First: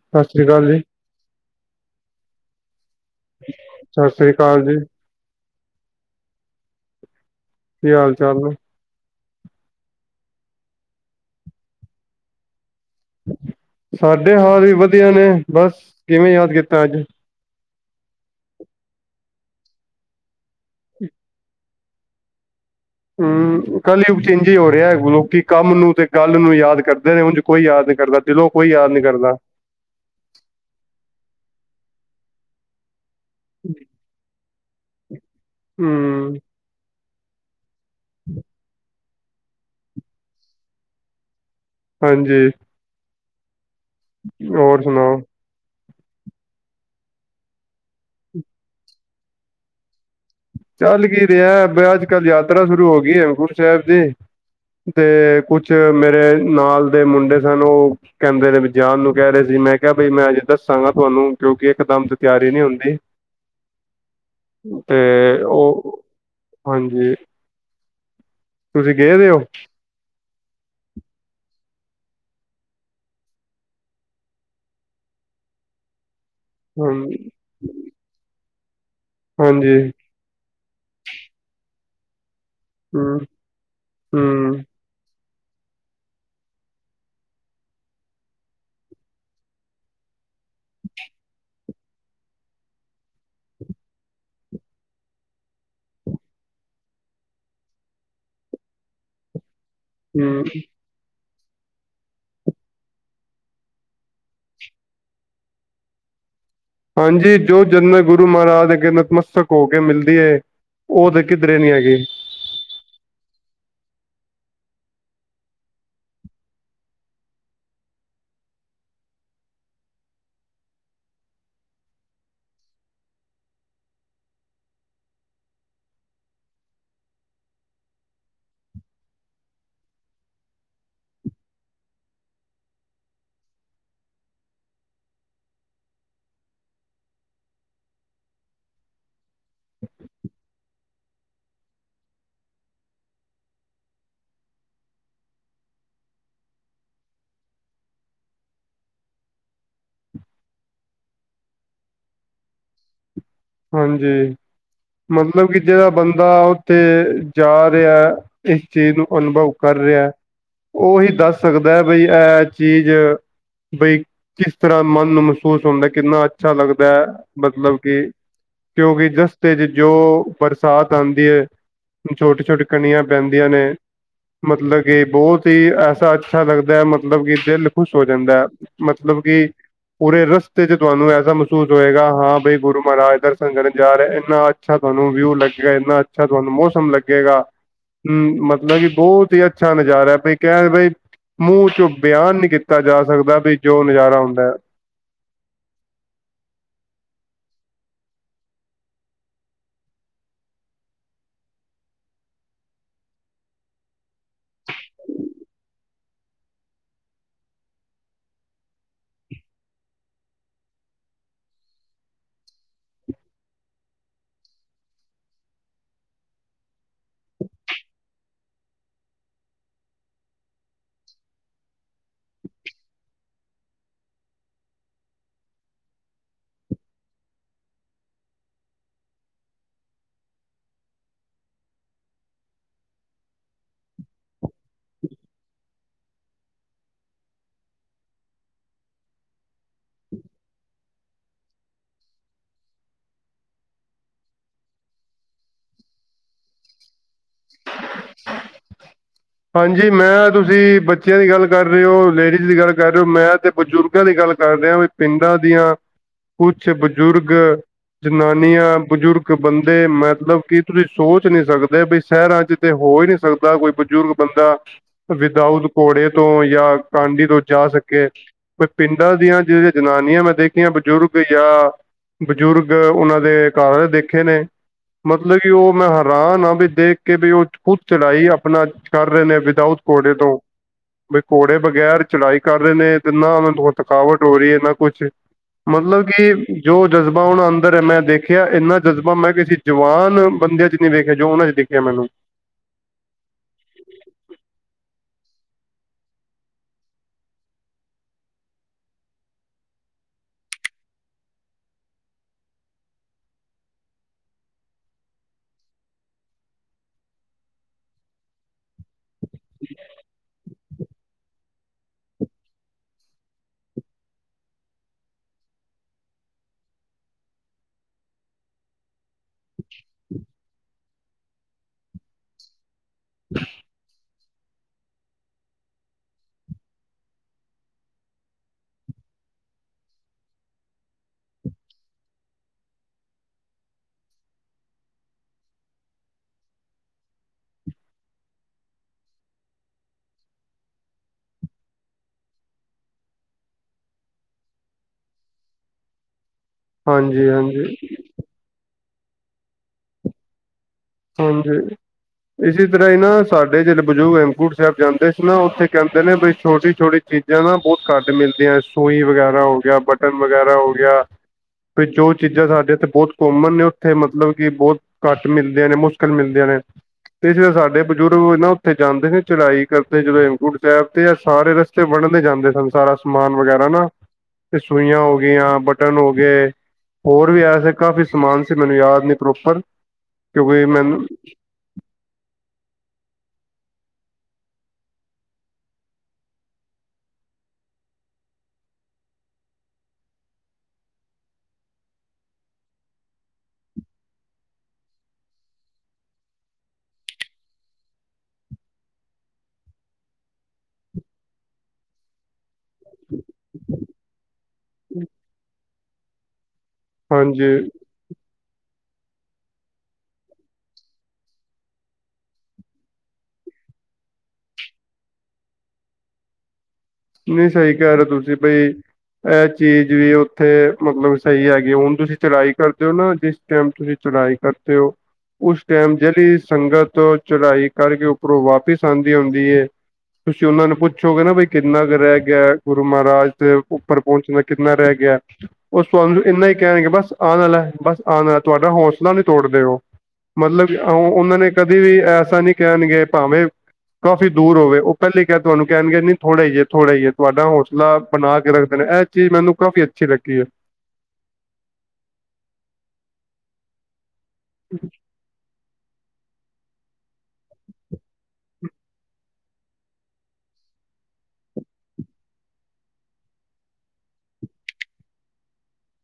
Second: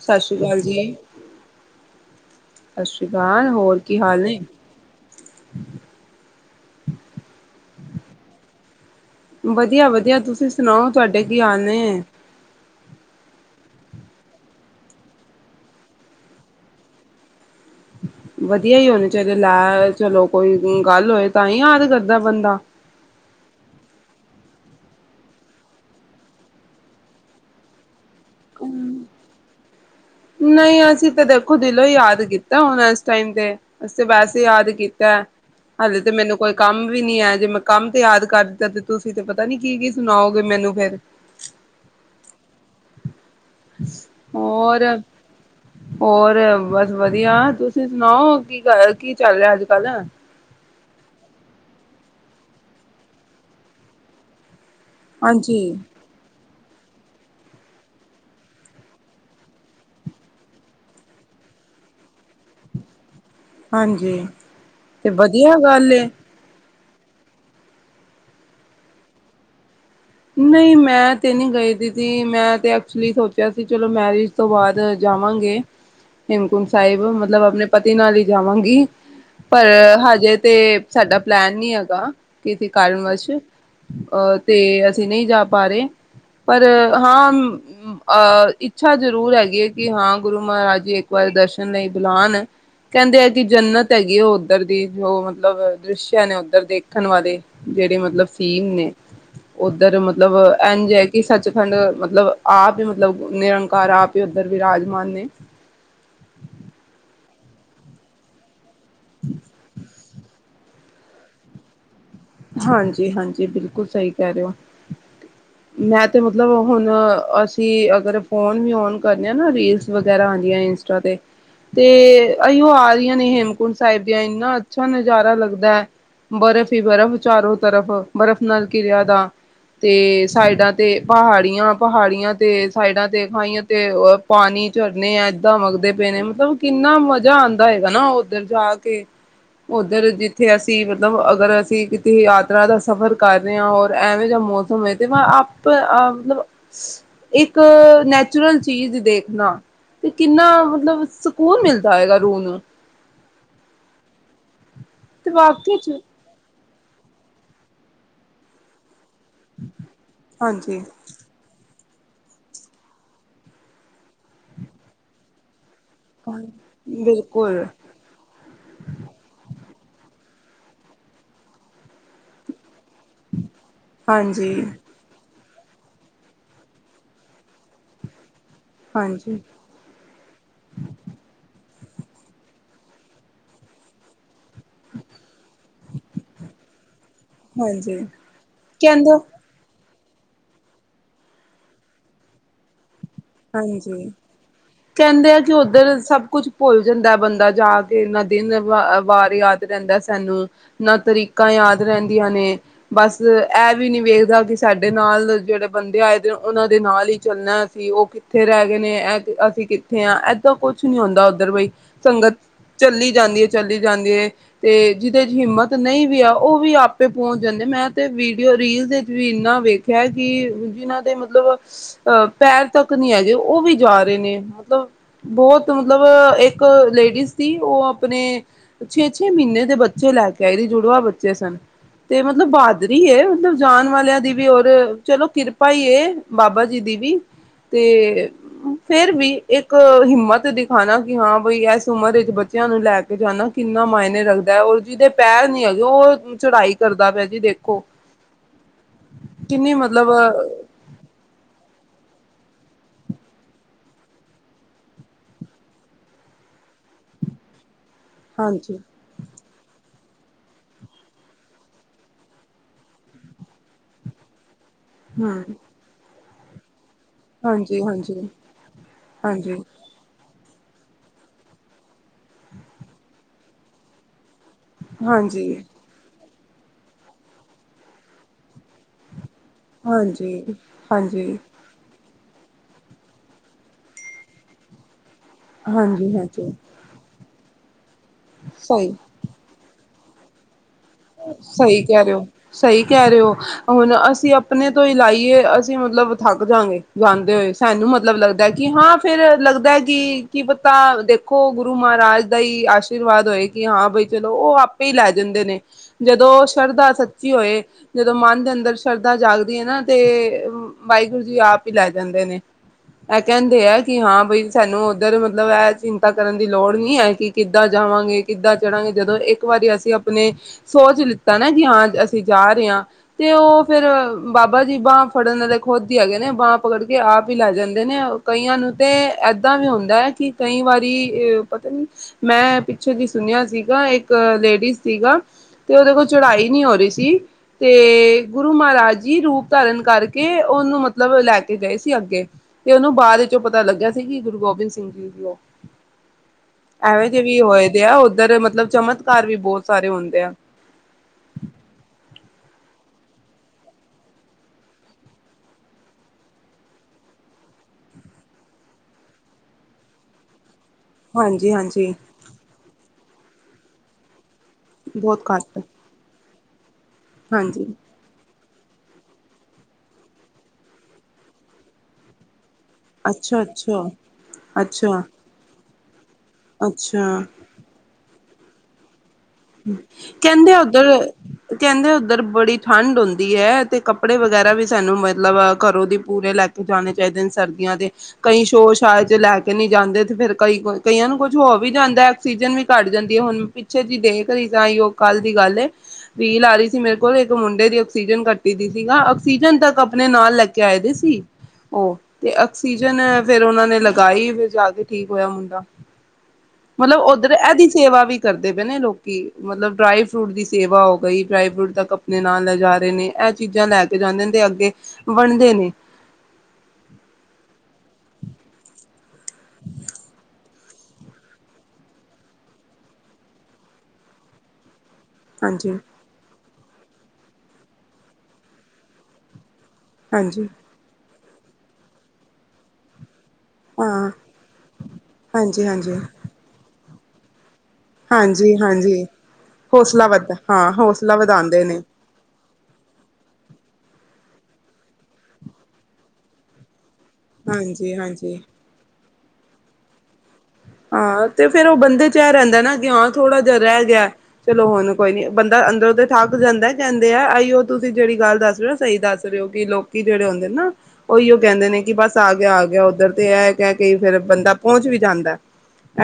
ਸਤਿ ਸ੍ਰੀ ਅਕਾਲ ਜੀ। ਸਤਿ ਸ਼੍ਰੀ ਅਕਾਲ ਹੋਰ ਕੀ ਸਤਿ ਹਾਲ ਸ੍ਰੀ ਨੇ? ਅਕਾਲ ਜੀ, ਕੀ ਹਾਲ-ਚਾਲ ਨੇ? ਵਦੀਆ, ਵਦੀਆ, ਤੁਸੀ ਸੁਨਾਓ, ਤੁਆਡੇ ਕੀ ਹਾਲ ਨੇ? ਸਾਡੇ ਹਾਲ ਵੀ ਵਦੀਆ ਨੇ, ਬਾੱਸ ਕਿਵੇਂ ਯਾਦ ਕੀਤਾ, ਅੱਜ? ਵਧੀਆ ਹੀ ਉਹਨੇ ਚਾਹੀਦੇਲੈ ਚਲੋ ਕੋਈ ਗੱਲ ਹੋਏ ਤਾਂ ਹੀ ਯਾਦ ਕਰਦਾ ਬੰਦਾ। [inaudible] ਕੱਲਯੁਗ ਚ ਇਂਜੇ ਈ ਹੋਰੇਐ, ਲੋਕੀ ਕੰਮ ਨੂੰ, ਤੇ ਗੱਲ ਨੂੰ ਯਾਦ ਕਰਦੇ ਨੇ, ਓਂਜ ਕੋਈ ਯਾਦ ਨੀ ਕਰਦਾ। ਦਿਲੋਂ ਕੋਈ ਯਾਦ ਨਹੀਂ ਕਰਦਾ। ਨਹੀਂ ਅਸੀਂ ਤਾਂ ਦੇਖੋ ਦਿਲੋਂ ਹੀ ਯਾਦ ਕੀਤਾ ਹੁਣ। ਟਾਈਮ ਤੇ ਅਸੀਂ ਵੈਸੇ ਯਾਦ ਕੀਤਾ ਹਾਲੇ ਤੇ ਮੈਨੂੰ ਹੂੰ, ਕੋਈ ਕੰਮ ਵੀ ਨੀ ਹੈ ਜੇ ਮੈਂ ਕੰਮ ਤੇ ਯਾਦ ਕਰ ਦਿੱਤੈ, ਤੇ ਤੁਸੀ ਤੇ ਪਤਾ ਨੀ ਕੀ-ਕੀ ਸੁਨਾਓਗੇ ਮੈਨੂੰ ਫੇਰ। ਹਾਂਜੀ। ਹੋਰ, ਹੋਰ ਬਸ ਵਧੀਆ। ਤੁਸੀ ਸੁਨਾਓ, ਕੀ ਕਰ, ਕੀ ਚੱਲ ਰੇਆ ਅੱਜ ਕੱਲ? ਚੱਲ ਕੀ ਰੇਆ, ਬਏ ਅੱਜ-ਕੱਲ ਯਾਤਰਾ ਸ਼ੁਰੂ ਹੋਗੀ ਏ ਹੇਮਕੁੰਟ ਸੈਬ ਦੀ। ਤੇ ਕੁੱਛ ਹਾਂਜੀ-ਹਾਂਜੀ ਮੇਰੇ ਨਾਲ ਦੇ ਮੁੰਡੇ ਸਨ, ਓ ਕਹਿੰਦੇ ਨੇ ਵੀ ਜਾਨ ਨੂੰ ਕਹਿ ਰਹੇ ਸੀ, ਮੈਂ ਕਿਹਾ ਬਈ ਮੈਂ ਅਜੇ ਦੱਸਾਂਗਾ ਤੁਹਾਨੂੰ, ਕਿਉਂਕਿ ਇੱਕ ਦਮ ਤੇ ਤਿਆਰੀ ਨਹੀਂ ਹੁੰਦੀ। ਹਾਂਜੀ, ਤੇ ਵਧੀਆ ਗੱਲ ਏ। ਹਾਂਜੀ। ਤੁਸੀਂ ਗਏ ਦੇ ਓ? ਨਈ ਮੈਂ ਤੇ ਨਈ ਗਈ ਦੀ ਤੀ, ਮੈਂ ਤੇ ਐਕਚੁਲੀ ਸੋਚਿਆ ਸੀ ਚਲੋ ਮੈਰਿਜ ਤੋਂ ਬਾਅਦ ਜਾਵਾਂਗੇ। [inaudible] ਹੇਮਕੁੰਟ ਸਾਹਿਬ, ਹਾਂਜੀ ਮਤਲਬ ਆਪਣੇ ਪਤੀ ਨਾਲ ਈ ਜਾਵਾਂਗੀ, ਪਰ ਹਾਂਜੀ ਹਜੇ ਤੇ ਸਾਡਾ ਪਲੈਨ ਨੀ ਹੈਗਾ, ਕਿਸੀੇ ਹਮ ਕਾਰਨਵਸ਼ ਅ ਹਮ ਤੇ ਤੇ ਨਈ ਜਾ ਪਾ ਰੇ, ਪਰ ਹਾਂ, ਹੂ ਅ ਇੱਛਾ ਜ਼ਰੂਰ ਹੈਗੀ ਏ, ਕਿ ਹਾਂ ਗੁਰੂ ਮਹਾਰਾਜ ਜੀ ਏਕ ਵਾਰ ਦਰਸ਼ਨ ਲਈ ਬੁਲਾਨ। ਕਹਿੰਦੇ ਹੈ ਕਿ ਜੰਨਤ ਹੈਗੀ ਉਹ ਉੱਧਰ ਦੀ, ਜੋ ਮਤਲਬ ਦ੍ਰਿਸ਼ਿਆ ਨੇ ਉੱਧਰ, ਦੇਖਣ ਵਾਲੇ। ਜਿਹੜੇ ਮਤਲਬ ਸੀਨ ਨੇ, ਉੱਧਰ ਮਤਲਬ ਹਮ ਏਂਜ ਕਿ ਸੱਚਖੰਡ ਅ ਮਤਲਬ ਆਪ ਈ ਮਤਲਬ ਨਿਰੰਕਾਰ ਆਪ ਈ ਉੱਧਰ ਬਿਰਾਜਮਾਨ ਨੇ। ਹਾਂਜੀ, ਜੋ ਜਨਤ ਗੁਰੂ ਮਹਾਰਾਜ ਦੇ ਅੱਗੇ ਨਤਮਸਤਕ ਹੋ ਕੇ ਮਿਲ ਦੀ ਏ, ਉਹ ਤੇ ਕਿੱਧਰੇ ਨੀ ਹੈਗੀ। ਹਾਂਜੀ-ਹਾਂਜੀ, ਬਿਲਕੁਲ ਸਈ ਕਹਿ ਰਹੇ ਓ। ਮੈਂ ਤੇ ਮਤਲਬ, ਹੁਣ ਅਸੀਂ ਅਗਰ ਫੋਨ ਵੀ ਔਨ ਕਰਨੇ ਆ ਨਾ, ਰੀਲਸ ਵਗੈਰਾ ਆਉਂਦੀਆਂ ਇੰਸ ਟਾ ਤੇ ਤੇ ਐਈਓ ਆ ਰਹੀਆਂ ਨੇ ਹੇਮਕੁੰਟ ਸਾਹਿਬ ਦੀਆਂ, ਇੰਨਾ ਅੱਛਾ ਨਜ਼ਾਰਾ ਲੱਗਦਾ ਏ। ਬਰਫ਼ ਈ ਬਰਫ਼ ਚਾਰੋਂ ਤਰਫ਼, ਬਰਫ਼ ਨਾਲ ਕਿਰਿਆ ਦਾ। ਤੇ ਸਾਈਡਾਂ ਤੇ ਪਹਾੜੀਆਂ-ਪਹਾੜੀਆਂ ਤੇ ਸਾਈਡਾਂ ਤੇ ਖਾਈਆਂ ਤੇ ਅ ਪਾਨੀ, ਝਰਨੇ ਐਦਾਂ ਵਗਦੇ ਪਏ ਨੇ, ਮਤਲਬ ਕਿੰਨਾ ਮਜ਼ਾ ਆਂਦਾ ਹੋਏਗਾ ਨਾ, ਓਧਰ ਜਾ ਕੇ। ਉੱਧਰ ਜਿੱਥੇ ਅਸੀ, ਮਤਲਬ ਅਗਰ ਅਸੀ ਤੇ ਯਾਤਰਾ ਦਾ ਸਫ਼ਰ ਕੱਰ ਰੇਆ ਆ, ਔਰ ਐਵੇਂ ਜਯਾ ਮੌਸਮ ਹੋਏ, ਤੇ ਮ ਆੱਪ ਆਪ ਮਤਲਬ ਇੱਕ ਨੈਚੁਰਲ ਚੀਜ਼ ਦੇਖਣਾ। ਤੇ ਕਿੰਨਾ ਮਤਲਬ, ਸਕੂਨ ਮਿਲਦਾ ਹੋਏਗਾ ਰੂਹ ਨੂੰ? ਹਾਂਜੀ, ਤੇ ਮਤਲਬ ਕਿ ਵਾਕਿਆ ਜਿਹੜਾ ਚ ਬੰਦਾ ਉੱਥੇ ਜਾ ਰਿਆ ਇਸ ਚੀਜ਼ ਨੂੰ ਅਨੁਭਵ ਕਰ ਰੇਆ, ਹਾਂਜੀ ਉਹੀ ਦੱਸ ਸਕਦਾ ਏ, ਬਈ ਐ ਚੀਜ਼, ਬਈ ਕਿਸ ਤਰਾ ਮੰਨ ਨੂੰ ਮਹਿਸੂਸ ਹੁੰਦਾ, ਕਿੰਨਾ ਅੱਛਾ ਲੱਗਦਾ ਏ, ਬਿਲਕੁਲ ਮਤਲਬ ਕਿ ਕਿਉਂਕਿ ਰਸਤੇ ਚ ਜੋ ਬਰਸਾਤ ਆਉਂਦੀ ਏ, ਛੋਟੀ-ਛੋਟੀ ਕਣੀਆਂ ਪੈਂਦੀਆਂ ਨੇ, ਹਾਂਜੀ ਮਤਲਗ ਕੇ ਬਹੋਤ ਹੀ ਐਸਾ ਅੱਛਾ ਲੱਗਦਾ ਹੈ, ਮਤਲਬ ਕਿ ਦਿਲ ਖੁਸ਼ ਹੋ ਜਾਂਦਾ। ਮਤਲਬ ਹਾਂਜੀ ਕਿ ਪੂਰੇ ਰਸਤੇ ਚ ਤੁਆਨੂੰ ਐਸਾ ਮਹਿਸੂਸ ਹੋਏਗਾ, ਹਾਂ ਬਈ ਗੁਰੂ ਮਹਾਰਾਜ ਦਰ ਸ਼ਨ ਕਰਨ ਜਾ ਰੇਆ, ਏਨਾ ਅਜ ਅੱਛਾ ਤੁਆਨੂੰ ਵਿਊ ਲੱਗੇਗਾ, ਇੰਨਾ ਅੱਛਾ ਤੁਆਨੂੰ ਮੌਸਮ ਲੱਗੇਗਾ, ਹਾਂਜੀ ਹੂੰ ਮਤਲਬ ਕਿ ਕਹਿੰਦਾ ਬਹੋਤ ਹੀ ਅੱਛਾ ਨਜ਼ਾਰਾ ਏ, ਬੀ ਕਹਿ ਬਈ, ਮੂੰਹ ਚੋਂ ਬਿਆਨ ਨਹੀਂ ਕੀਤਾ ਜਾ ਸਕਦਾ। ਵੀ ਜੋ ਹਾਂਜੀ। ਨਜ਼ਾਰਾ ਹੁੰਦਾ ਹੈ ਕਹਿੰਦੇ ਐ ਕਿ ਉੱਧਰ ਸਭ ਕੁਛ ਭੁੱਲ ਜਾਂਦਾ ਏ ਬੰਦਾ ਜਾ ਕੇ, ਨਾ ਦਿਨ ਵਾ ਵਾਰ ਯਾਦ ਰੇਂਦਾ ਸਾਨੂੰ, ਨਾ ਤਰੀਕਾਂ ਯਾਦ ਰੈਂਦੀਆਂ ਨੇ। ਬਸ ਇਹ ਵੀ ਨਹੀਂ ਵੇਖਦਾ, ਕਿ ਸਾਡੇ ਨਾਲ ਜਿਹੜੇ ਬੰਦੇ ਆਏ ਦੇ, ਉਹਨਾਂ ਦੇ ਨਾਲ ਈ ਚੱਲਣਾ ਏ ਅਸੀ, ਉਹ ਕਿੱਥੇ ਰਹਿ ਗਏ ਨੇ, ਇਹ ਅਸੀਂ ਕਿੱਥੇ ਆ? ਏਦਾਂ ਕੁਛ ਨੀ ਹੁੰਦਾ ਉੱਧਰ ਬਈ, ਸੰਗਤ ਚੱਲੀ ਜਾਂਦੀ ਏ, ਚੱਲੀ ਜਾਂਦੀ ਏ। ਤੇ ਜਿਹਦੇ ਚ ਹਿੰਮਤ ਨਈ ਵੀ ਆ, ਉਹ ਵੀ ਆਪੇ ਪਹੁੰਚ ਜਾਂਦੇ, ਮੈਂ ਤੇ ਵੀਡੀਓ ਰੀਲਜ਼ ਇੱਚ ਵੀ ਇਨਾ ਵੇਖ ਕਿਹਾ ਕਿ ਜਿਹਨਾਂ ਦੇ ਮਤਲਬ ਸੀ ਅਹ ਪੈਰ ਤੱਕ [unintelligible] ਨੀ ਹੈਜੇ ਓਵੀ ਜਾ ਰੇ ਨੇ, ਮਤਲਬ ਬਹੁਤ ਮਤਲਬ ਇੱਕ ਲੇਡੀਜ਼ ਸੀ ਔਹ ਆਪਣੇ ਛੇ- ਛੇ ਮਹੀਨੇ ਦੇ ਬੱਚੇ ਲੈ ਕੇ ਆਏ ਸੀ। ਜੁੜਵਾ ਬੱਚੇ ਸਨ। ਤੇ ਮਤਲਬ, ਬਾਦਰੀ ਏ, ਮਤਲਬ ਜਾਨ ਵਾਲਿਆਂ ਦੀ ਵੀ, ਔਰ ਚਲੋ ਕਿਰਪਾ ਈ ਏ। ਬਾਬਾ ਜੀ ਦੀ ਵੀ ਤੇ ਫੇਰ ਵੀ ਇੱਕ ਹਿੰਮਤ ਦਿਖਾਣਾ ਕਿ ਹਾਂ ਬਈ, ਇਸ ਉਮਰ ਵਿੱਚ ਬੱਚਿਆਂ ਨੂੰ ਲੈ ਕੇ ਜਾਨਾ ਕਿੰਨਾ ਮਾਏਨੇ ਰੱਖਦੈ, ਔਰ ਜਿਦੇ ਪੈਰ ਨੀ ਹੈਗੇ, ਓ ਚੜਾਈ ਕਰਦਾ ਪਿਆ ਜੀ ਦੇਖੋ। [inaudible] ਕਿੰਨੀ ਹਾਂਜੀ ਮਤਲਬ ਮੈਂ ਤੁਸੀਂ ਬਚ ਬੱਚਿਆਂ ਦੀ ਗੱਲ ਕਰ ਰਹੇ ਹੋ, ਲੇਡੀਜ਼ ਦੀ ਗੱਲ ਕਰ ਰਹੇ ਹੋ, ਮੈਂ ਤੇ ਬਜ਼ੁਰਗਾਂ ਦੀ ਗੱਲ ਕਰ ਰਿਹਾ। ਵੀ ਪਿੰਡਾਂ ਦੀਆਂ ਕੁਛ ਬਜ਼ੁਰਗ ਹਾਂਜੀ ਜਨਾਨੀਆਂ ਬਜ਼ੁਰਗ ਕ ਬੰਦੇ ਮੈਤਲਬ ਕਿ ਤੁਸੀ ਸੋਚ ਨੀ ਸਕਦੇ ਬਈ ਸੈਰਾਂ ਚ ਤੇ ਹੋ ਈ ਨੀ ਸਕਦਾ ਕੋਈ ਬਜ਼ੁਰਗ ਬੰਦਾ ਹਮ ਵਿਦਊਟ ਘੋੜੇ ਤੋਂ ਜਾਂ ਕਾਂਡੀ ਤੋ ਜਾ ਹਾਂਜੀ ਸਕੇ, ਹਾਂਜੀ ਬਏ ਪਿੰਡਾਂ ਦੀਆਂ ਹਾਂਜੀ ਜੇੜੀ ਜਨਾਨੀਆਂ ਮੈਂ ਦੇਖ ਬਜ਼ੁਰਗ ਜਾਂ ਬਜ਼ੁਰਗ ਉਹਨਾਂ ਦੇ ਘਰ ਦੇਖੇ ਨੇ। ਮਤਲਬ ਕਿ ਹਾਂਜੀ ਔਹ ਮੈਂ ਹੈਰਾਨ ਹਾਂ ਵੀ ਦੇਖ ਕੇ ਵੀ ਔਹ ਖੁਦ ਚੜਾਈ ਆਪਣਾ ਕਰ ਰਹੇ ਨੇ। ਦਾਊਦ ਘੜੇ ਤੋਂ ਹਾਂਜੀ ਵੀ ਹਾਂਜੀ ਘੜੇ ਬਗੈਰ ਚਲਾਈ ਕੱਰ ਰੇ ਨੇ, ਤੇ ਨਾ ਓਨਾਂ ਨੂੰ ਥਕਾਵਟ ਹੋ ਰਿਐ, ਨਾ ਕੁਛ। ਮਤਲਬ ਹਾਂਜੀ ਕਿ ਹਾਂਜੀ ਜੋ ਜਜ਼ਬਾ ਔਣਾ ਅੰਦਰ ਹੈ। ਮੈਂ ਦੇਖਿਆ ਇੰਨਾ ਸਹੀ ਜਜ਼ਬਾ ਮੈਂ ਕਿਹਾ ਅਸੀਂ ਜਵਾਨ ਬੰਦਿਆਂ 'ਚ ਨਹੀਂ ਵੇਖਿਆ ਜੋ ਉਹਨਾਂ ਚ ਦਿਖਿਆ ਸਹੀ ਕੈ ਮੈਨੂੰ ਰਹੇ ਔ, ਸਈ ਕੈ ਰੇ ਔ, ਹਹ ਹੁਨ ਅਸੀ ਅਪਨੇ ਤੋ ਈ ਲਾਈਏ, ਅਸੀ ਮਤਲਬ ਥੱਕ ਜਾਂਗੇ, ਜਾਂਦੇ ਹੋਏ। ਸਾਨੂੰ ਮਤਲਬ ਲੱਗਦਾ ਕਿ ਹਾਂ ਫੇਰ ਲੱਗਦਾ ਕਿ ਕੀ ਪਤਾ ਦੇਖੋ ਗੁਰੂ ਮਹਾਰਾਜ ਦਾ ਹੀ ਆਸ਼ ਆਸ਼ੀਰਵਾਦ ਹੋਏ ਕਿ ਹਾਂ ਬਈ ਚਲੋ, ਔ ਆਪੇ ਈ ਲੈ ਜਾਂਦੇ ਨੇ। ਜਦੋਂ ਸ਼ਰਧਾ ਸੱਚੀ ਹੋਏ। ਜਦੋਂ ਮਨ ਦੇ ਅੰਦਰ ਸ਼ਰਧਾ ਜਾਗਦੀ ਹੈ ਨਾ ਤੇ ਵਾਹਿਗੁਰੂ ਜੀ ਆਪ ਹੀ ਲੈ ਜਾਂਦੇ ਨੇ। ਇਹ ਕਹਿੰਦੇ ਹੈ ਕਿ ਹਾਂ ਬਈ ਸਾਨੂੰ ਉੱਧਰ ਮਤਲਬ ਇਹ ਚਿੰਤਾ ਕਰਨ ਦੀ ਲੋੜ ਨੀ ਹੈਗੀ। ਕਿੱਦਾ ਜਾਵਾਂਗੇ, ਕਿੱਦਾ ਚੜਾਂਗੇ, ਜਦੋ ਏਕ ਵਾਰੀ ਅਸੀ ਅਪਨੇ ਸੋਚ ਲਿੱਤਾ ਨਾ ਜੀ ਹਾਂ ਅਸੀਂ ਜਾ ਰਹੇ ਆਂ। ਤੇ ਉਹ ਫੇਰ ਬਾਬਾ ਜੀ ਬਾਂਹ ਫੜਨ ਵਾਲੇ ਤੇ ਖੁਦ ਹੀ ਹੈਗੇ ਨੇ ਬਾਂਹ ਪਕੜ ਕੇ ਆਪ ਹੀ ਲੈ ਜਾਂਦੇ ਨੇ। ਕਈਆਂ ਨੂੰ ਤੇ ਏਦਾਂ ਵੀ ਹੁੰਦਾ ਹੈ ਕਿ ਕਈ ਵਾਰੀ ਅ ਪਤਾ ਨੀ ਮੈਂ ਪਿੱਛੋਂ ਜੀ ਸੁਣਿਆ ਸੀਗਾ ਇੱਕ ਲੇਡੀਜ਼ ਸੀਗਾ। ਤੇ ਔਹਦੇ ਕੋਲ ਚੜ੍ਹਾਈ ਨਹੀਂ ਹੋ ਰਹੀ ਸੀ। ਤੇ ਗੁਰੂ ਮਹਾਰਾਜ ਜੀ ਰੂਪ ਧਾਰਨ ਕਾਰਕੇ, ਔਨੂੰ ਮਤਲਬ ਲੈਕੇ ਗਏ ਸੀ ਅੱਗੇ ਤੇ ਔਨੂੰ ਬਾਅਦ ਵਿੱਚੋਂ ਪਤਾ ਲੱਗਿਆ ਸੀ ਕਿ ਗੁਰੂ ਗੋਬਿੰਦ ਸਿੰਘ ਜੀ ਹੀ ਹਨ ਐਵੇ ਦੇ ਹਾਂਜੀ ਵੀ ਹਾਂਜੀ ਹੋਏ ਦੇ ਆ ਔਧਰ ਮਤਲਬ ਚਮਤਕਾਰ ਵੀ ਬਹੁਤ ਸਾਰੇ ਹੁੰਦੇ ਆ। ਹਾਂਜੀ। ਇਸੀ ਤਰ੍ਹਾਂ ਈ ਨਾ, ਸਾਡੇ ਜੇਹੜੇ ਬਜ਼ੁਰਗ ਹੇਮਕੂੰਟ ਸਾਹਿਬ ਜਾਂਦੇ ਸੀ ਨਾ, ਔਥੇ ਕਹਿੰਦੇ ਨੇ ਬੀ ਛੋਟੀ ਛੋਟੀ ਚੀਜ਼ ਜਾਂ ਨਾ ਬੋਤ ਘੱਟ ਮਿਲਦੀਆਂ। ਸੂਈ ਵਗੈਰਾ ਹੋ ਗਿਆ, ਬਟਨ ਵਗੈਰਾ ਹੋ ਗਿਆ। ਹਾਂਜੀ ਵੀ -ਹਾਂਜੀ। ਜੋ ਚੀਜ਼ਾਂ ਸਾਡੇ ਏਥੇ ਬੋਤ ਕੋਮਨ ਨੇ, ਔਥੇ ਮਤਲਬ ਕਿ ਬੋਤ ਘੱਟ ਮਿਲ ਮੁਸ਼ਕਿਲ ਮਿਲਦੀਆਂ ਨੇ ਤੇ, ਜੇੜੇ ਹਾਂਜੀ ਸਾਡੇ ਬ ਬਜੂਰਗ ਔ ਨਾ ਔਥੇ ਜਾਂਦੇ ਨੇ ਚੜ੍ਹਾਈ ਕਰਦੇ ਜਦੋਂ ਹੇਮਕੁੰਟ ਸਾਹਿਬ ਤੇ ਐ ਸਾਰੇ ਰਸਤੇ ਵੰਡਦੇ ਜਾਂਦੇ ਸਨ। ਸਾਰਾ ਸਮਾਨ ਅੱਛਾ ਵਗੈਰਾ ਨਾ ਅੱਛਾ ਤੇ ਸੂਈਆਂ ਅੱਛਾ ਹੋ ਗੇਆਂ ਬਟਨ ਹੋ ਗਏ। ਅੱਛਾ ਹੋਰ ਵੀ ਐਸੇ ਕਾਫ਼ੀ ਸਮਾਨ ਸੀ ਮੈਨੂੰ ਯਾਦ ਨੀ ਪ੍ਰੋਪਰ। ਕਹਿੰਦੇ ਕਿਉਂਕਿ ਔਧਰ ਮੈਨੂੰ ਕਹਿੰਦੇ ਔਧਰ ਬੜੀ ਠੰਢ ਹੁੰਂਦੀ ਐ ਤੇ ਕੱਪੜੇ ਵਗੈਰਾ ਵੀ ਸਾਨੂੰ ਮਤਲਬ ਘਰੋ ਦੀ ਪੂਰੇ ਲੈ ਕੇ ਜਾਣੇ ਚਾਹੀਦੇ ਨੇ ਸਰਦੀਆਂ ਦੇ। ਕਈ ਸ਼ੋਰ ਸ਼ਾਇਰ ਚ ਲੈ ਕੇ ਨਹੀਂ ਜਾਂਦੇ ਤੇ ਫਰ ਕਈ ਕਈਆਂ ਨੂੰ ਕੁੱਛ ਹੋ ਵੀ ਜਾਂਦਾ ਸੀਜਨ ਵੀ ਘੱਟ ਜਾਂਦੀ ਹੈ ਹੁਣ ਪਿੱਛੇ ਜੀ ਦੇਖ ਰਹੀ ਤਾਂ ਅਹਿੳ ਕੱਲ ਦੀ ਗੱਲ ਏ ਰੀਲ ਆ ਰਹੀ ਸੀ ਮੇਰੇ ਕੋਲ ਇੱਕ ਮੁੰਡੇ ਦੀ, ਆਕਸੀਜਨ ਕੱਟੀ ਦੀ ਸੀਗਾ ਆਕਸੀਜਨ ਤੱਕ ਆਪਣੇ ਨਾਲ ਲੈ ਕੇ ਆਏ ਦੀ ਸੀ ਓ, ਤੇ ਆਕਸੀਜਨ ਫੇਰ ਓਨਾਂ ਨੇ ਲਗਾਈ ਫਿਰ ਜਾ ਕੇ ਠੀਕ ਹੋਇਆ ਮੁੰਡਾ। ਮਤਲਬ ਔਧਰ ਹਾਂਜੀ ਐਦੀ ਸੇਵਾ ਵੀ ਕਰਦੇ ਪਏ ਨੇ ਲੋਕੀ। ਕਿ ਮਤਲਬ ਡਰਾਈ ਫਰੂਟ ਦੀ ਸੇਵਾ ਹੋ ਗਈ। ਡਰਾਈ ਫਰੂਟ ਤੱਕ ਅਪਣੇ ਨਾਲ ਲੈ ਜਾ ਰਹੇ ਨੇ। ਐ ਚੀਜ਼ਾਂ ਲੈ ਜਾਂਦੇ ਨੇ ਤੇ ਅੱਗੇ ਵੰਡਦੇ ਨੇ। ਨਈ ਸਹੀ ਕਹਿ ਰਹੇ ਓ ਤੁਸੀ ਬਈ, ਐ ਚੀਜ਼ ਵੀ ਓ ਓਥੇ ਮਤਲਬ ਸਹੀ ਹੈਗੀ। ਹੁਣ ਤੁਸੀ ਚੜਾਈ ਕਰਦੇ ਓ ਨਾ ਜਿਸ ਟਾਈਮ ਤੁਸੀ ਚੜਾਈ ਕਰਦੇ ਓ। ਉਸ ਹਾਂਜੀ ਟਾਈਮ ਜੇੜੀ ਸੰਗਤ ਚੜਾਈ ਕਰਕੇ ਉੱਪਰੋਂ ਵਾਪਿਸ ਆਂਦੀ ਹੁੰਦੀ ਏ ਤੁਸੀ ਹਾਂਜੀ ਓਹਨਾ ਨੂੰ ਪੁੱਛੋਗੇ ਨਾ ਬੀ ਕਿੰਨਾ ਕੁ ਰਹਿ ਗਿਆ ਐ ਗੁਰੂ ਮਹਾਰਾਜ ਦੇ ਉੱਪਰ ਹਾਂ ਪਹੁੰਚਣਾ ਕਿੰਨਾ ਰਹਿ ਗਿਆ ਐ? ਹਾਂਜੀ ਓ ਹਾਂਜੀ ਸੁ ਨੂੰ ਇੰਨਾ ਈ ਕਹਿਣਗੇ ਬਸ ਆਣ ਵਾਲਾ ਐ ਬਸ। ਆਨਾ। ਹਾਂਜੀ ਤੁਹਾਡਾ ਹਾਂਜੀ ਹੌਸਲਾ ਨੀ ਤੋੜਦੇ ਓ। ਹੌਸਲਾ ਵੱਧ ਹਾਂ ਮਤਲਬ ਓ ਹੌਸਲਾ ਓਨਾਂ ਨੇ ਵਧਾਉਂਦੇ ਕਦੀ ਵੀ ਐਸਾ ਨੀ ਕਹਿਣਗੇ ਭਾਵੇਂ, ਕਾਫੀ ਦੂਰ ਹੋਵੇ ਉਹ ਪਹਿਲੇ ਕ ਤੁਹਾਨੂੰ ਕਹਿਣਗੇ ਨੀ ਥੋੜਾ ਜੇ ਥੋੜਾ ਜਿ ਤੁਹਾਡਾ ਹਾਂਜੀ ਹੌਸਲਾ ਬਣਾ ਹਾਂਜੀ ਕੇ ਰੱਖਦੇ ਨੇ, ਇਹ ਚੀਜ਼ ਮੈਨੂੰ ਕਾਫ਼ੀ ਅੱਛੀ ਲੱਗੀ ਹੈ ਹਾਂ ਤੇ ਫੇਰ ਉਹ ਬੰਦੇ 'ਚ ਰਹਿੰਦਾ ਨਾ ਕਿ ਹਾਂ ਥੋੜਾ ਜਿਹਾ ਰਹਿ ਗਿਆ ਚਲੋ ਹੁਣ ਕੋਈ ਨੀ ਬੰਦਾ ਅੰਦਰੋਂ ਤੇ ਥੱਕ ਜਾਂਦਾ ਕਹਦੇ ਆ ਆਈਓ ਤੁਸੀਂ ਜਿਹੜੀ ਗੱਲ ਦੱਸ ਰਹੇ ਹੋ ਸਹੀ ਦੱਸ ਕਿ ਲੋਕੀ ਜਿਹੜੇ ਹੁੰਦੇ ਨਾ ਉਹੀਓ ਕਹਿੰਦੇ ਨੇ, ਕਿ ਬਸ ਆ ਗਿਆ ਆ ਗਿਆ ਉੱਧਰ ਤੇ ਇਹ ਕਹਿ ਕੇ ਫੇਰ ਬੰਦਾ ਪਹੁੰਚ ਵੀ ਜਾਂਦਾ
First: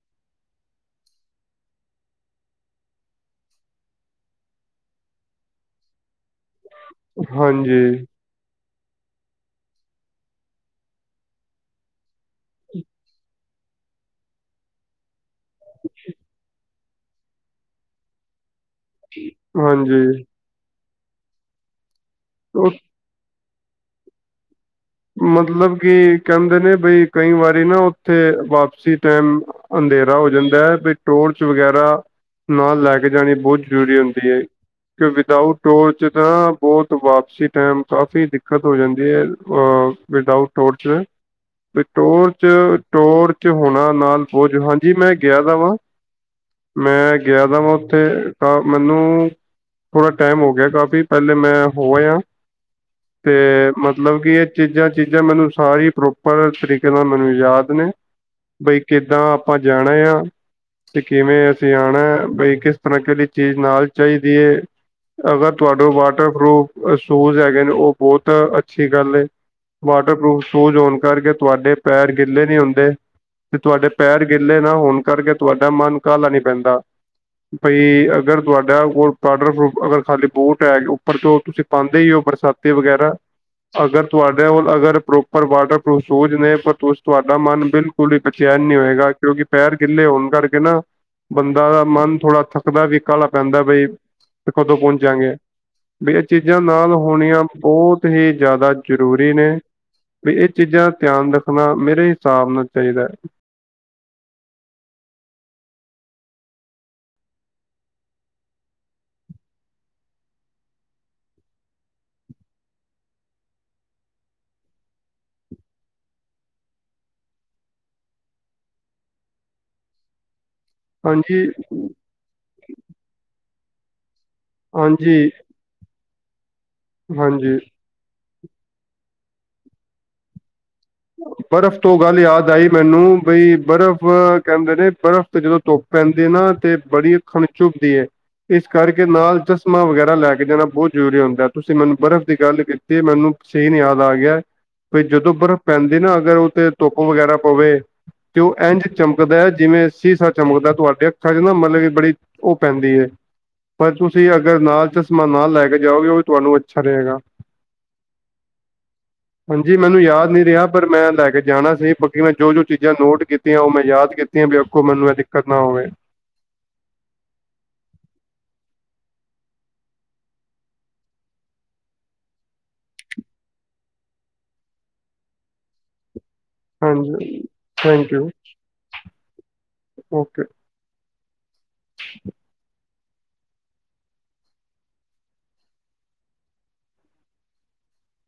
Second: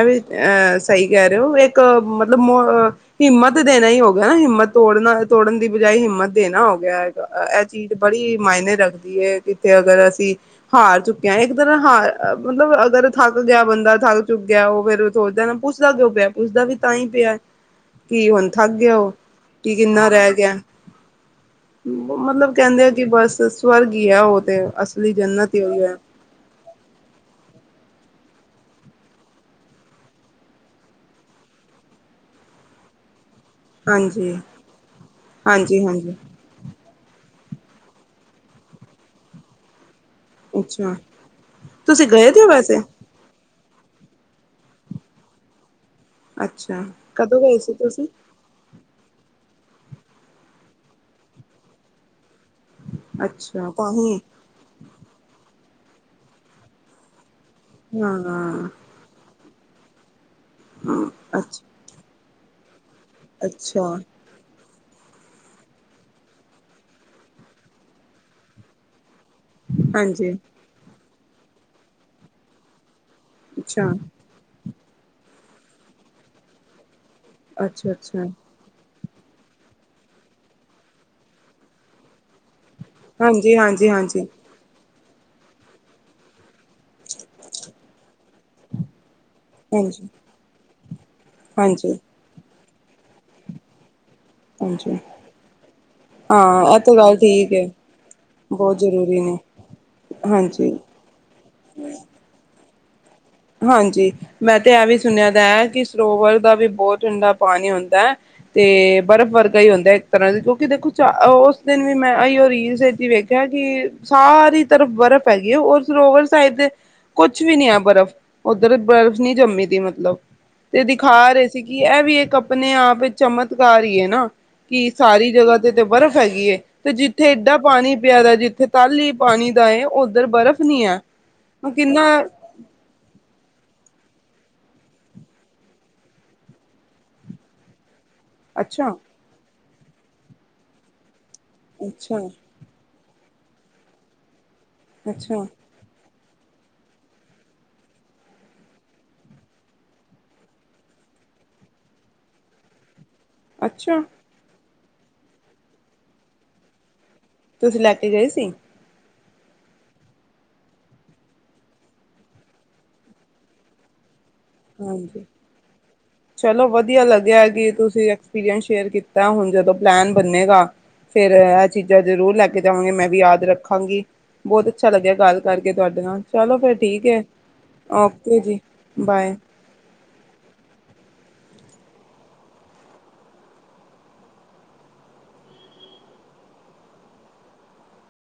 ਅ ਵੀ ਅਹ ਸਹੀ ਕਹਿ ਰਹੇ ਹੋ ਇੱਕ ਮਤਲਬ [unintelligible] ਹਿੰਮਤ ਦੇਣਾ ਹੀ ਹੋ ਗਿਆ, ਨਾ ਹਿੰਮਤ ਤੋੜਨਾ ਤੋੜਨ ਦੀ ਬਜਾਏ ਹਿੰਮਤ ਦੇਣਾ ਹੋਵੇ। [unintelligible] ਇਹ ਹਾਂਜੀ ਚੀਜ਼ ਬੜੀ ਮਾਇਨੇ ਰੱਖਦੀ ਏ ਕਿੱਥੇ ਅਗਰ ਅਸੀਂ ਹਾਰ ਚੁੱਕੇ ਆ ਹਾਂ ਇੱਕ ਤਰ੍ਹਾਂ ਹਾਰ ਮਤਲਬ ਅਗਰ ਥੱਕ ਗਿਆ ਬੰਦਾ ਥੱਕ ਚੁੱਗਿਆ ਉਹ ਫੇਰ ਸੋਚਦਾ ਨਾ ਪੁੱਛਦਾ ਕਿਉਂ ਪਿਆ, ਪੁੱਛਦਾ ਵੀ ਤਾਂ ਹੀ ਪਿਆ ਕੀ ਹੁੰਦਾ ਥੱਕ ਗਿਆ ਹੋ, ਕਿ ਕਿੰਨਾ ਹਾਂਜੀ ਰਹਿ ਗਿਆ ਮਤਲਬ ਉਹ ਕਹਿੰਦੇ ਆ ਕਿ ਬਸ ਸਵਰਗ ਹੀ ਹੈ ਉਹ ਤੇ, ਅ [unintelligible] ਮਤਲਬ ਕਿ ਕਹਿੰਦੇ ਨੇ ਬਈ ਕਈ ਵਾਰੀ ਨਾ ਉੱਥੇ ਵਾਪਸੀ ਟਾਈਮ ਅੰਧੇਰਾ ਹੋ ਜਾਂਦਾ ਹੈ ਵੀ ਟੋਰਚ ਵਗੈਰਾ ਨਾਲ ਲੈ ਕੇ ਜਾਣੀ ਬਹੁਤ ਜ਼ਰੂਰੀ ਹੁੰਦੀ ਹਾਂਜੀ ਹੈ ਕਿ ਵਿਦਊਟ ਹਾਂਜੀ ਟੋਰਚ ਹਾਂਜੀ ਤਾਂ ਬਹੁਤ ਵਾਪਸੀ ਟਾਈਮ ਕਾਫੀ ਦਿੱਕਤ ਹੋ ਜਾਂਦੀ ਹੈ ਵਿਦਊਟ ਟੋਰਚ ਅੱਛਾ ਤੇ ਤੁਸੀਂ ਗਏ ਤੇ ਟੋਰਚ ਹੋ ਵੈਸੇ ਟੋਰਚ ਹੋਣਾ ਨਾਲ ਬੋਝ ਹਾਂਜੀ ਮੈਂ ਗਿਆ ਦਾ ਵਾਂ ਅੱਛਾ ਮੈਂ ਕਦੋਂ ਗਿਆ ਗਏ ਦਾ ਵਾ ਸੀ ਉੱਥੇ ਤੁਸੀਂ ਤਾਂ ਮੈਨੂੰ ਥੋੜ੍ਹਾ ਟਾਈਮ ਹੋ ਗਿਆ ਕਾਫੀ ਪਹਿਲੇ ਮੈਂ ਹੋ ਆਇਆ। ਤੇ ਅੱਛਾ ਤਾਂਹੀ ਮਤਲਬ ਕਿ ਚੀਜ਼ਾਂ ਚੀਜ਼ਾਂ ਮੈਨੂੰ ਸਾਰੀ ਪ੍ਰੋਪਰ ਤਰੀਕੇ ਨਾਲ ਮੈਨੂੰ ਯਾਦ ਨੇ ਹਾਂ ਬਈ ਕਿੱਦਾਂ ਆਪਾਂ ਜਾਣਾ ਆ ਤੇ ਹਾਂ, ਕਿਵੇਂ ਅੱਛ ਅਸੀਂ ਆਉਣਾ ਬਈ ਕਿਸ ਤਰ੍ਹਾਂ ਚੀਜ਼ ਅੱਛਾ ਨਾਲ ਚਾਹੀਦੀ ਦੀ ਅਗਰ ਤੁਹਾਡੇ ਵਾਟਰਪ੍ਰੂਫ਼ ਸ਼ੂਜ਼ ਹੈਗੇ ਨੇ ਉਹ ਬਹੁਤ ਅੱਛੀ ਗੱਲ, ਹਾਂਜੀ ਵਾਟਰਪ੍ਰੂਫ਼ ਸ਼ੂਜ਼ ਹੋਣ ਕਰਕੇ ਤੁਹਾਡੇ ਪੈਰ ਗਿੱਲੇ ਨਹੀਂ ਹੁੰਦੇ। ਤੇ ਤੁਹਾਡੇ ਅੱਛਾ ਪੈਰ ਗਿੱਲੇ ਨਾ ਹੋਣ ਕਰਕੇ ਤੁਹਾਡਾ ਮਨ ਕਾਹਲਾ ਨਹੀਂ ਪੈਂਦਾ। ਬਈ ਅੱਛਾ ਅੱਛਾ ਅਗਰ ਤੁਹਾਡਾ ਕੋ ਵਾਟਰਪ੍ਰੂਫ਼ ਅਗਰ ਖਾਲੀ ਬੂਟ ਹੈ ਉਪਰ ਤੋਂ ਤੁਸੀਂ ਪਾਉਂਦੇ ਹੀ ਹੋ ਬਰਸਾਤੀ ਵਗੈਰਾ ਹਾਂਜੀ ਹਾਂ ਅਗਰ ਤੁਹਾਡੇ ਕੋਲ ਅਗਰ ਪ੍ਰੋ ਪਰ ਵਾਟਰਪ੍ਰੂਫ਼ ਸ਼ੂਜ਼ ਨੇ ਪਰ ਤੁਂ ਤੁਹਾਡਾ ਮਨ ਬਿਲਕੁਲ ਹੀ ਬਚੈਨ ਨਹੀਂ ਹੋਏਗਾ ਕਿਉਂਕਿ ਪੈਰ ਗਿੱਲੇ ਹਾਂਜੀ ਹੋਣ ਕਰਕੇ ਨਾ, ਬੰਦਾ ਦਾ ਹਾਂਜੀ ਮਨ ਥੋੜ੍ਹਾ ਥੱਕਦਾ ਵੀ ਕਾਹਲਾ ਪੈਂਦਾ ਬਈ ਕਦੋਂ ਹਾਂਜੀ ਪਹੁੰਚਾਂਗੇ, ਵੀ ਇਹ ਚੀਜ਼ਾਂ ਹਾਂ ਇਹ ਨਾਲ ਤਾਂ ਗੱਲ ਹੋਣੀਆਂ ਠੀਕ ਹੈ ਬਹੁਤ ਹੀ ਜ਼ਿਆਦਾ ਜ਼ਰੂਰੀ ਨੇ ਵੀ ਇਹ ਹਾਂਜੀ ਚੀਜ਼ਾਂ ਦਾ ਧਿਆਨ ਰੱਖਣਾ ਮੇਰੇ ਹਿਸਾਬ ਨਾਲ ਚਾਹੀਦਾ ਹਾਂਜੀ ਮੈਂ ਤੇ ਐ ਵੀ ਸੁਣਿਆ ਦਾ ਐ ਕੀ ਸਰੋਵਰ ਦਾ ਵੀ ਬੋਤ ਠੰਡਾ ਪਾਣੀ ਹੁੰਦਾ। ਤੇ ਬਰਫ਼ ਵਰਗਾ ਈ ਹੁੰਦਾ ਐ ਇੱਕ ਤਰ੍ਹਾਂ ਦੀ ਕਿਉਂਕਿ ਦੇਖੋ ਉਚਾ ਓਸ ਦਿਨ ਵੀ ਮੈਂ ਆਈਓ ਰੀਲਸ ਕਿਆ ਕੀ ਸਾਰੀ ਤਰਫ਼ ਬਰਫ਼ ਹੈਗੀ ਐ। ਓ ਸਰੋਵਰ ਸਾਈਡ ਦੇ ਕੁਛ ਵੀ ਨੀ ਐ ਬਰਫ਼। ਓਧਰ ਬਰਫ਼ ਨਈ ਜੰਮੀ ਦੀ ਮਤਲਬ। ਤੇ ਦਿਖਾ ਹਾਂਜੀ ਰੇ ਸੀ ਕਿ ਐ ਵੀ ਇਕ ਆਪਣੇ ਆਪ ਚਮਤਕਾਰ ਹੀ ਹੈ ਨਾ ਕਿ ਹਾਂਜੀ ਸਾਰੀ ਜਗ੍ਹਾ ਤੇ ਤੇ ਬਰਫ਼ ਹੈਗੀਏ ਤੇ ਜਿੱਥੇ ਏਡਾ ਹਾਂਜੀ ਪਾਣੀ ਪਿਆਦਾ ਜਿੱਥੇ ਤਲ ਹੀ ਪਾਣੀ ਦਾ ਏ ਉਓਧਰ ਬਰਫ਼ ਨੀ ਹੈ ਬਰਫ਼ ਤੋਂ ਕਿੰਨਾ ਗੱਲ ਯਾਦ ਆਈ ਮੈਨੂੰ ਬਈ ਬਰਫ਼ ਕਹਿੰਦੇ ਨੇ ਬਰਫ਼ ਤੇ ਜਦੋਂ ਧੁੱਪ ਪੈਂਦੀ ਨਾ ਤੇ ਬੜੀ ਅੱਖਾਂ ਚੁਭਦੀ ਹੈ। ਇਸ ਅੱਛਾ ਕਰਕੇ ਨਾਲ ਚਸ਼ਮਾਂ ਵਗੈਰਾ ਲੈ ਕੇ ਜਾਣਾ ਬਹੁਤ ਜ਼ਰੂਰੀ ਹੁੰਦਾ ਤੁਸੀਂ ਮੈਨੂੰ ਅੱਛਾ, ਬਰਫ਼ ਦੀ ਗੱਲ ਕੀ ਤੇ ਮੈਨੂੰ ਸੀਨ ਯਾਦ ਆ ਗਿਆ ਵੀ ਜਦੋਂ ਅੱਛਾ, ਬਰਫ਼ ਪੈਂਦੀ ਨਾ ਅਗਰ ਉਥੇ ਧੁੱਪ ਵਗੈਰਾ ਪਵੇ ਅਤੇ ਉਹ ਇੰਝ ਚਮਕਦਾ ਹੈ ਜਿਵੇਂ ਸ਼ੀਸਾ ਚਮਕਦਾ ਤੁਹਾਡੇ ਅੱਖਾਂ 'ਚ ਨਾ ਮਤਲਬ ਕਿ ਬੜੀ ਉਹ ਪੈਂਦੀ ਐ। ਪਰ ਅੱਛਾ ਤੁਸੀਂ ਅਗਰ ਨਾਲ ਚਸ਼ਮਾ ਨਾਲ ਲੈ ਕੇ ਜਾਓਗੇ ਉਹ ਵੀ ਤੁਹਾਨੂੰ ਅੱਛਾ ਰਹੇਗਾ। ਤੁਸੀਂ ਲੈ ਕੇ ਗਏ ਸੀ। ਹਾਂਜੀ ਮੈਨੂੰ ਯਾਦ ਨਹੀਂ ਗਿਆ। ਪਰ ਮੈਂ ਲੈ ਕੇ ਜਾਣਾ ਸੀ ਬਾਕੀ ਮੈਂ ਜੋ ਦੋ ਚੀਜ਼ਾਂ ਨੋਟ ਕੀਤੀਆਂ ਓ ਮੈਂ ਯਾਦ ਕੀਤੀਆਂ ਵੀ ਆਖੋ ਮੈਨੂੰ ਐ ਹਾਂਜੀ। ਦਿੱਕਤ ਨਾ ਓਵੇਂ ਚਲੋ ਵਧੀਆ ਲੱਗਿਆ ਕਿ ਤੁਸੀਂ ਐਕਸਪੀਰੀਅੰਸ ਸ਼ੇਅਰ ਕੀਤਾ। ਹੁਣ ਜਦੋਂ ਪਲੈਨ ਬੰਨੇਗਾ। ਫੇਰ ਐ ਚੀਜ਼ਾਂ ਜ਼ਰੂਰ ਲੈ ਕੇ ਜਾਵਾਂਗੇ। ਮੈਂ ਵੀ ਯਾਦ ਰੱਖਾਂਗੀ। ਬੋਤ ਅੱਛਾ ਲੱਗਿਆ ਗੱਲ ਕਰਕੇ ਤੁਆਡੇ ਨਾਲ। ਚਲੋ ਫੇਰ ਠੀਕ ਏ। ਹਾਂਜੀ ਥੈਂਕ ਯੂ ਓਕੇ ਜੀ ਬਾਏ। ਓਕੇ।